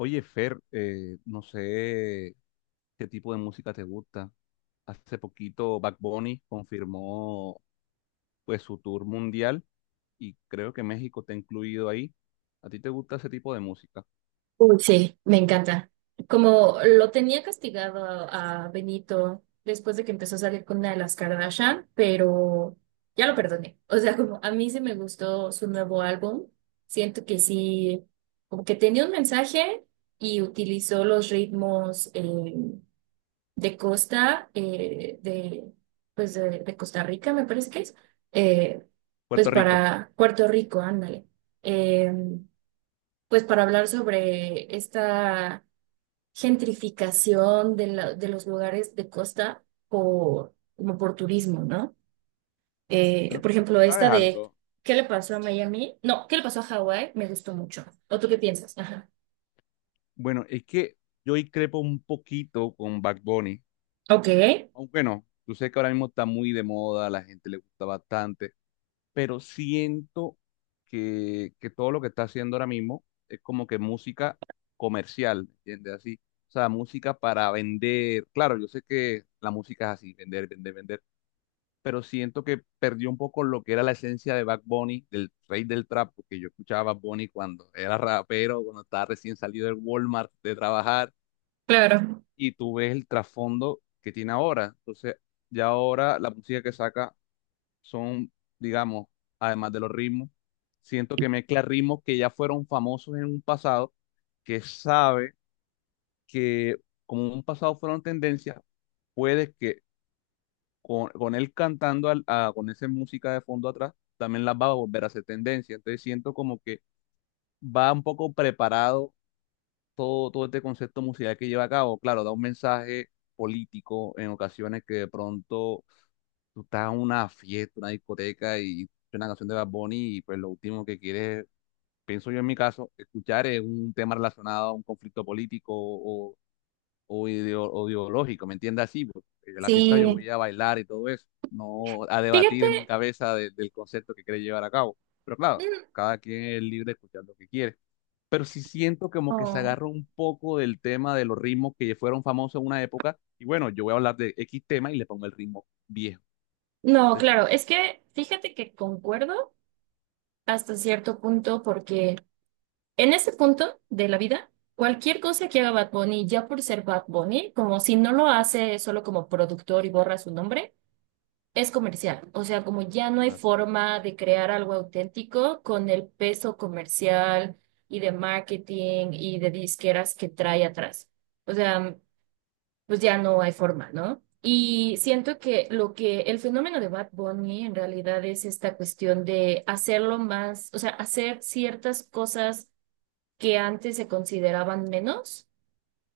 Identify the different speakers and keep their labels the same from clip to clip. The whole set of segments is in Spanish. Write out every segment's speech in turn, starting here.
Speaker 1: Oye, Fer, no sé qué tipo de música te gusta. Hace poquito Bad Bunny confirmó pues su tour mundial y creo que México te ha incluido ahí. ¿A ti te gusta ese tipo de música?
Speaker 2: Uy, sí, me encanta. Como lo tenía castigado a Benito después de que empezó a salir con una de las Kardashian, pero ya lo perdoné. O sea, como a mí sí me gustó su nuevo álbum. Siento que sí, como que tenía un mensaje y utilizó los ritmos de Costa, de, pues de Costa Rica, me parece que es, eh, pues
Speaker 1: Puerto Rico.
Speaker 2: para Puerto Rico, ándale. Em, pues para hablar sobre esta gentrificación de, de los lugares de costa por, como por turismo, ¿no?
Speaker 1: Bueno,
Speaker 2: Por
Speaker 1: tú
Speaker 2: ejemplo,
Speaker 1: sabes
Speaker 2: esta de
Speaker 1: algo.
Speaker 2: ¿qué le pasó a Miami? No, ¿qué le pasó a Hawái? Me gustó mucho. ¿O tú qué piensas? Ajá.
Speaker 1: Bueno, es que yo ahí crepo un poquito con Bad Bunny.
Speaker 2: Ok,
Speaker 1: Aunque no, tú sé que ahora mismo está muy de moda, a la gente le gusta bastante, pero siento que todo lo que está haciendo ahora mismo es como que música comercial, ¿me ¿entiendes? Así, o sea, música para vender. Claro, yo sé que la música es así, vender, vender, vender, pero siento que perdió un poco lo que era la esencia de Bad Bunny, del rey del trap, porque yo escuchaba a Bad Bunny cuando era rapero, cuando estaba recién salido del Walmart de trabajar,
Speaker 2: claro.
Speaker 1: y tú ves el trasfondo que tiene ahora. Entonces, ya ahora la música que saca son, digamos, además de los ritmos, siento que mezcla ritmos que ya fueron famosos en un pasado, que sabe que como en un pasado fueron tendencias, puede que con él cantando con esa música de fondo atrás, también las va a volver a hacer tendencia. Entonces siento como que va un poco preparado todo este concepto musical que lleva a cabo. Claro, da un mensaje político en ocasiones que de pronto tú estás en una fiesta, una discoteca y escuchas una canción de Bad Bunny y pues lo último que quieres, pienso yo en mi caso, escuchar es un tema relacionado a un conflicto político o, o ideológico, ¿me entiendes? Así, porque en la fiesta yo
Speaker 2: Sí,
Speaker 1: voy a bailar y todo eso, no a debatir
Speaker 2: fíjate.
Speaker 1: en mi cabeza del concepto que quiere llevar a cabo. Pero claro,
Speaker 2: mm,
Speaker 1: cada quien es libre de escuchar lo que quiere. Pero sí siento como que se
Speaker 2: oh,
Speaker 1: agarró un poco del tema de los ritmos que fueron famosos en una época. Y bueno, yo voy a hablar de X tema y le pongo el ritmo viejo.
Speaker 2: No,
Speaker 1: Entonces,
Speaker 2: claro, es que fíjate que concuerdo hasta cierto punto porque en ese punto de la vida, cualquier cosa que haga Bad Bunny, ya por ser Bad Bunny, como si no lo hace solo como productor y borra su nombre, es comercial. O sea, como ya no hay forma de crear algo auténtico con el peso comercial y de marketing y de disqueras que trae atrás. O sea, pues ya no hay forma, ¿no? Y siento que lo que el fenómeno de Bad Bunny en realidad es esta cuestión de hacerlo más, o sea, hacer ciertas cosas que antes se consideraban menos,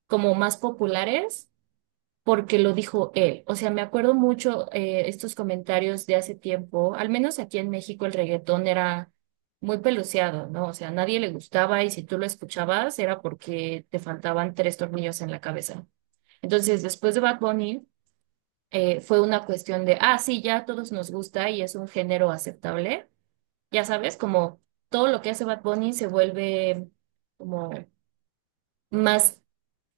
Speaker 2: como más populares, porque lo dijo él. O sea, me acuerdo mucho estos comentarios de hace tiempo, al menos aquí en México el reggaetón era muy peluciado, ¿no? O sea, a nadie le gustaba y si tú lo escuchabas era porque te faltaban tres tornillos en la cabeza. Entonces, después de Bad Bunny, fue una cuestión de, ah, sí, ya a todos nos gusta y es un género aceptable. Ya sabes, como todo lo que hace Bad Bunny se vuelve como más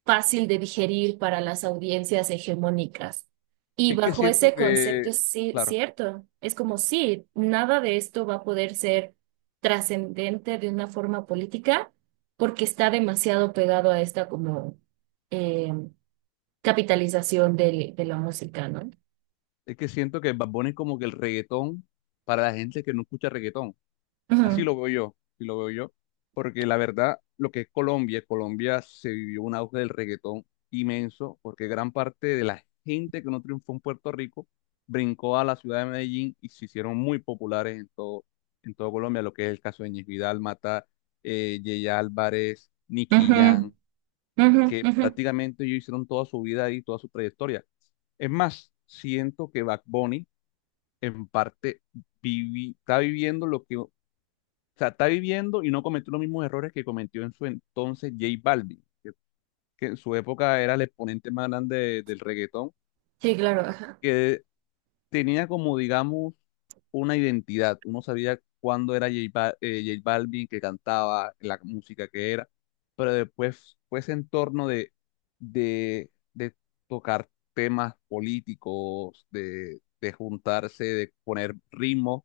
Speaker 2: fácil de digerir para las audiencias hegemónicas. Y
Speaker 1: Es que
Speaker 2: bajo
Speaker 1: siento
Speaker 2: ese concepto
Speaker 1: que,
Speaker 2: es sí,
Speaker 1: claro,
Speaker 2: cierto, es como sí, nada de esto va a poder ser trascendente de una forma política porque está demasiado pegado a esta como eh, capitalización de la música, ¿no?
Speaker 1: es que siento que Bad Bunny es como que el reggaetón para la gente que no escucha reggaetón. Así
Speaker 2: Ujú,
Speaker 1: lo veo yo, así lo veo yo. Porque la verdad, lo que es Colombia, Colombia se vivió un auge del reggaetón inmenso, porque gran parte de la gente que no triunfó en Puerto Rico brincó a la ciudad de Medellín y se hicieron muy populares en todo Colombia, lo que es el caso de Ñez Vidal, Mata, Yeye Álvarez, Nicky
Speaker 2: ujú,
Speaker 1: Jam,
Speaker 2: ujú,
Speaker 1: que
Speaker 2: ujú.
Speaker 1: prácticamente ellos hicieron toda su vida ahí, toda su trayectoria. Es más, siento que Back Bunny en parte está viviendo lo que, o sea, está viviendo y no cometió los mismos errores que cometió en su entonces J Balvin, que en su época era el exponente más grande del reggaetón,
Speaker 2: Sí, claro, ajá.
Speaker 1: que tenía como, digamos, una identidad. Uno sabía cuándo era J Balvin que cantaba, la música que era, pero después fue ese entorno de, de tocar temas políticos, de juntarse, de poner ritmo,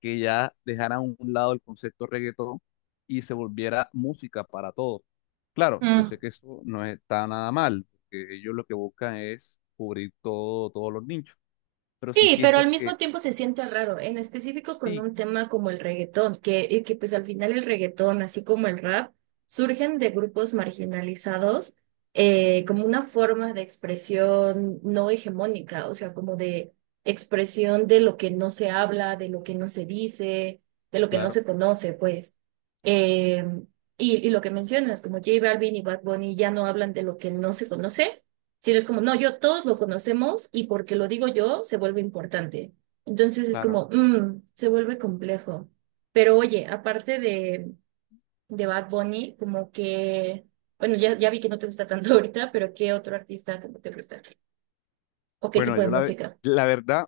Speaker 1: que ya dejara a un lado el concepto reggaetón y se volviera música para todos. Claro, yo
Speaker 2: Mm.
Speaker 1: sé que eso no está nada mal, porque ellos lo que buscan es cubrir todo, todos los nichos, pero sí
Speaker 2: Sí, pero
Speaker 1: siento
Speaker 2: al mismo
Speaker 1: que
Speaker 2: tiempo se siente raro, en específico con
Speaker 1: sí,
Speaker 2: un tema como el reggaetón, que, y que pues al final el reggaetón, así como el rap, surgen de grupos marginalizados como una forma de expresión no hegemónica, o sea, como de expresión de lo que no se habla, de lo que no se dice, de lo que no
Speaker 1: claro,
Speaker 2: se conoce, pues. Eh, y lo que mencionas, como J Balvin y Bad Bunny ya no hablan de lo que no se conoce, sino es como, no, yo todos lo conocemos y porque lo digo yo se vuelve importante. Entonces es
Speaker 1: claro.
Speaker 2: como, se vuelve complejo. Pero oye, aparte de Bad Bunny, como que, bueno, ya vi que no te gusta tanto ahorita, pero ¿qué otro artista como te gusta? ¿O qué
Speaker 1: Bueno,
Speaker 2: tipo de
Speaker 1: yo
Speaker 2: música?
Speaker 1: la verdad,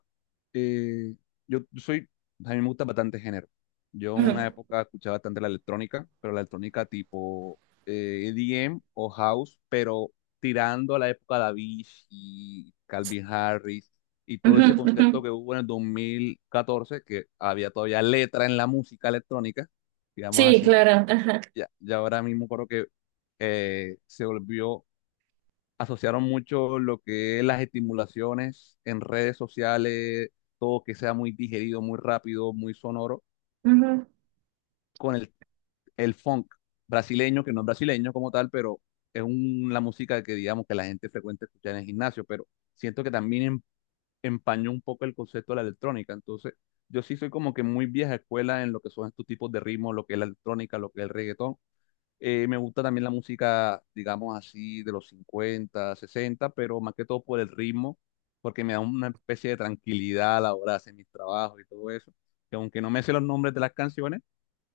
Speaker 1: eh, yo soy, a mí me gusta bastante género. Yo en
Speaker 2: Ujú,
Speaker 1: una época escuchaba bastante la electrónica, pero la electrónica tipo EDM o house, pero tirando a la época de Avicii, Calvin Harris y todo
Speaker 2: ujú,
Speaker 1: ese
Speaker 2: ujú.
Speaker 1: concepto que hubo en el 2014 que había todavía letra en la música electrónica, digamos
Speaker 2: Sí,
Speaker 1: así.
Speaker 2: claro. Ajá.
Speaker 1: Ya, ya ahora mismo creo que se volvió asociaron mucho lo que es las estimulaciones en redes sociales, todo que sea muy digerido, muy rápido, muy sonoro,
Speaker 2: Ujú.
Speaker 1: con el funk brasileño, que no es brasileño como tal, pero la música que digamos que la gente frecuente escucha en el gimnasio, pero siento que también empañó un poco el concepto de la electrónica. Entonces, yo sí soy como que muy vieja escuela en lo que son estos tipos de ritmos, lo que es la electrónica, lo que es el reggaetón. Me gusta también la música, digamos así, de los 50 sesenta, pero más que todo por el ritmo, porque me da una especie de tranquilidad a la hora de hacer mis trabajos y todo eso. Que aunque no me sé los nombres de las canciones,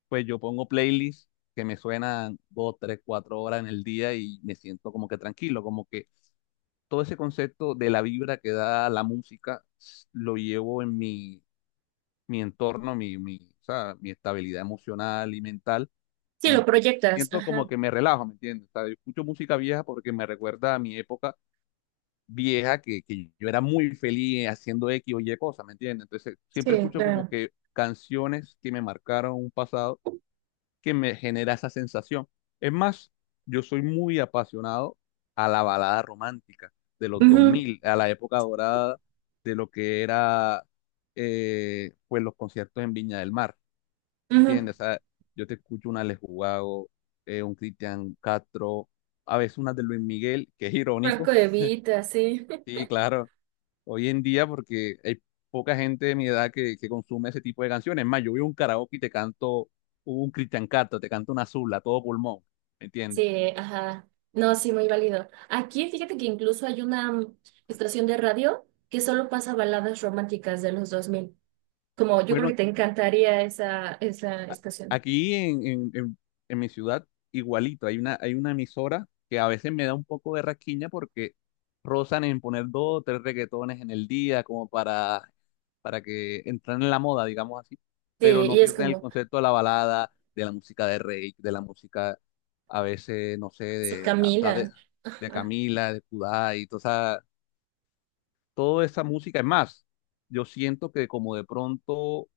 Speaker 1: pues yo pongo playlists que me suenan 2, 3, 4 horas en el día y me siento como que tranquilo, como que todo ese concepto de la vibra que da la música lo llevo en mi entorno, o sea, mi estabilidad emocional y mental
Speaker 2: Sí, lo
Speaker 1: y
Speaker 2: proyectas.
Speaker 1: siento
Speaker 2: Ajá.
Speaker 1: como que me relajo, ¿me entiendes? O sea, yo escucho música vieja porque me recuerda a mi época vieja que yo era muy feliz haciendo X o Y cosas, ¿me entiendes? Entonces siempre
Speaker 2: Sí,
Speaker 1: escucho como
Speaker 2: claro.
Speaker 1: que canciones que me marcaron un pasado que me genera esa sensación. Es más, yo soy muy apasionado a la balada romántica de los dos
Speaker 2: Ujú,
Speaker 1: mil a la época dorada de lo que era pues los conciertos en Viña del Mar.
Speaker 2: ujú.
Speaker 1: ¿Entiendes? O sea, yo te escucho una Les Jugago, un Cristian Castro, a veces una de Luis Miguel, que es irónico.
Speaker 2: Franco de Vita, sí.
Speaker 1: Sí, claro, hoy en día porque hay poca gente de mi edad que consume ese tipo de canciones. Es más, yo voy a un karaoke y te canto un Cristian Castro, te canto una Zula, todo pulmón, ¿me entiendes?
Speaker 2: Sí, ajá. No, sí, muy válido. Aquí fíjate que incluso hay una estación de radio que solo pasa baladas románticas de los 2000, como yo creo que
Speaker 1: Bueno,
Speaker 2: te encantaría esa, esa estación.
Speaker 1: aquí en mi ciudad, igualito, hay una emisora que a veces me da un poco de rasquiña porque rozan en poner dos o tres reggaetones en el día como para que entren en la moda, digamos así,
Speaker 2: Sí,
Speaker 1: pero no
Speaker 2: y es
Speaker 1: pierden el
Speaker 2: como,
Speaker 1: concepto de la balada, de la música de Rey, de la música a veces, no sé,
Speaker 2: sí,
Speaker 1: hasta
Speaker 2: Camila.
Speaker 1: de Camila, de Kudai, esa, toda esa música. Es más, yo siento que como de pronto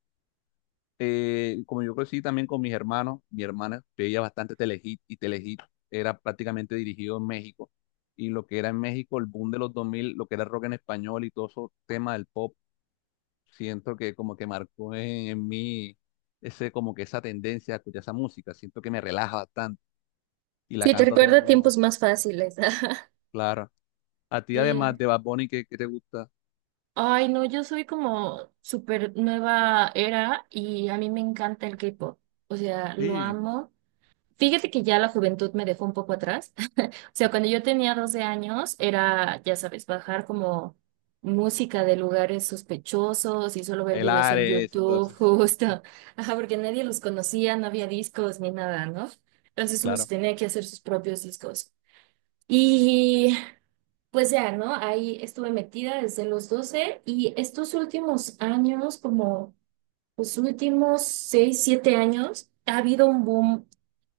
Speaker 1: como yo crecí también con mis hermanos, mi hermana veía bastante Telehit y Telehit era prácticamente dirigido en México. Y lo que era en México, el boom de los 2000 lo que era rock en español y todo eso tema del pop, siento que como que marcó en mí ese, como que esa tendencia a escuchar esa música. Siento que me relaja bastante y la
Speaker 2: Sí, te
Speaker 1: canto a todo
Speaker 2: recuerda a
Speaker 1: pulmón.
Speaker 2: tiempos más fáciles.
Speaker 1: Claro. A ti, además
Speaker 2: Sí.
Speaker 1: de Bad Bunny, ¿qué te gusta?
Speaker 2: Ay, no, yo soy como súper nueva era y a mí me encanta el K-pop. O sea, lo
Speaker 1: Sí,
Speaker 2: amo. Fíjate que ya la juventud me dejó un poco atrás. O sea, cuando yo tenía 12 años era, ya sabes, bajar como música de lugares sospechosos y solo ver
Speaker 1: el
Speaker 2: videos en
Speaker 1: Ares y todo
Speaker 2: YouTube,
Speaker 1: eso.
Speaker 2: justo. Ajá, porque nadie los conocía, no había discos ni nada, ¿no? Entonces uno se
Speaker 1: Claro.
Speaker 2: tenía que hacer sus propios discos. Y pues ya, ¿no? Ahí estuve metida desde los 12 y estos últimos años, como los últimos 6, 7 años, ha habido un boom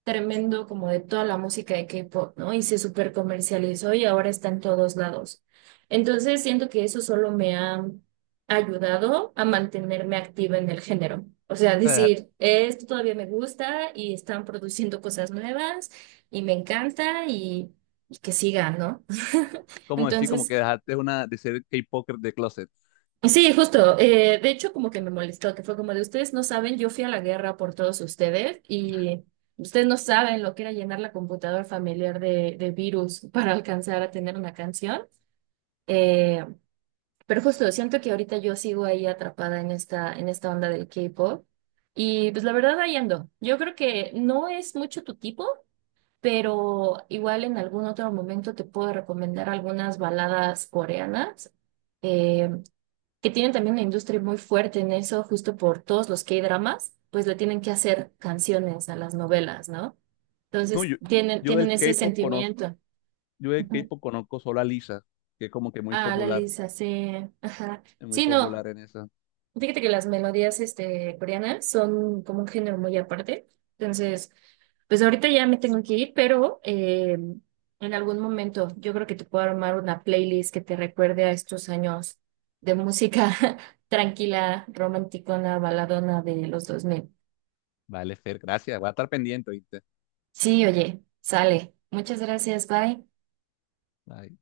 Speaker 2: tremendo como de toda la música de K-pop, ¿no? Y se super comercializó y ahora está en todos lados. Entonces siento que eso solo me ha ayudado a mantenerme activa en el género. O sea,
Speaker 1: O sea,
Speaker 2: decir, esto todavía me gusta y están produciendo cosas nuevas y me encanta y que siga, ¿no?
Speaker 1: como decir, como que
Speaker 2: Entonces,
Speaker 1: dejaste una de ser K-Poker de closet.
Speaker 2: sí, justo. De hecho, como que me molestó, que fue como de ustedes no saben, yo fui a la guerra por todos ustedes y ustedes no saben lo que era llenar la computadora familiar de virus para alcanzar a tener una canción. Eh, pero justo, siento que ahorita yo sigo ahí atrapada en esta onda del K-pop y pues la verdad ahí ando. Yo creo que no es mucho tu tipo, pero igual en algún otro momento te puedo recomendar algunas baladas coreanas. eh, que tienen también una industria muy fuerte en eso, justo por todos los K-dramas, pues le tienen que hacer canciones a las novelas, ¿no?
Speaker 1: No,
Speaker 2: Entonces tienen,
Speaker 1: yo
Speaker 2: tienen
Speaker 1: del
Speaker 2: ese
Speaker 1: K-pop conozco,
Speaker 2: sentimiento.
Speaker 1: yo del
Speaker 2: Ujú.
Speaker 1: K-pop conozco solo a Lisa, que es como que muy
Speaker 2: Ah, la
Speaker 1: popular,
Speaker 2: Lisa, sí. Ajá.
Speaker 1: es muy
Speaker 2: Sí, no.
Speaker 1: popular en esa.
Speaker 2: Fíjate que las melodías este, coreanas son como un género muy aparte. Entonces, pues ahorita ya me tengo que ir, pero en algún momento yo creo que te puedo armar una playlist que te recuerde a estos años de música tranquila, romanticona, baladona de los 2000.
Speaker 1: Vale, Fer, gracias, voy a estar pendiente, ¿viste?
Speaker 2: Sí, oye, sale. Muchas gracias, bye.
Speaker 1: Bye.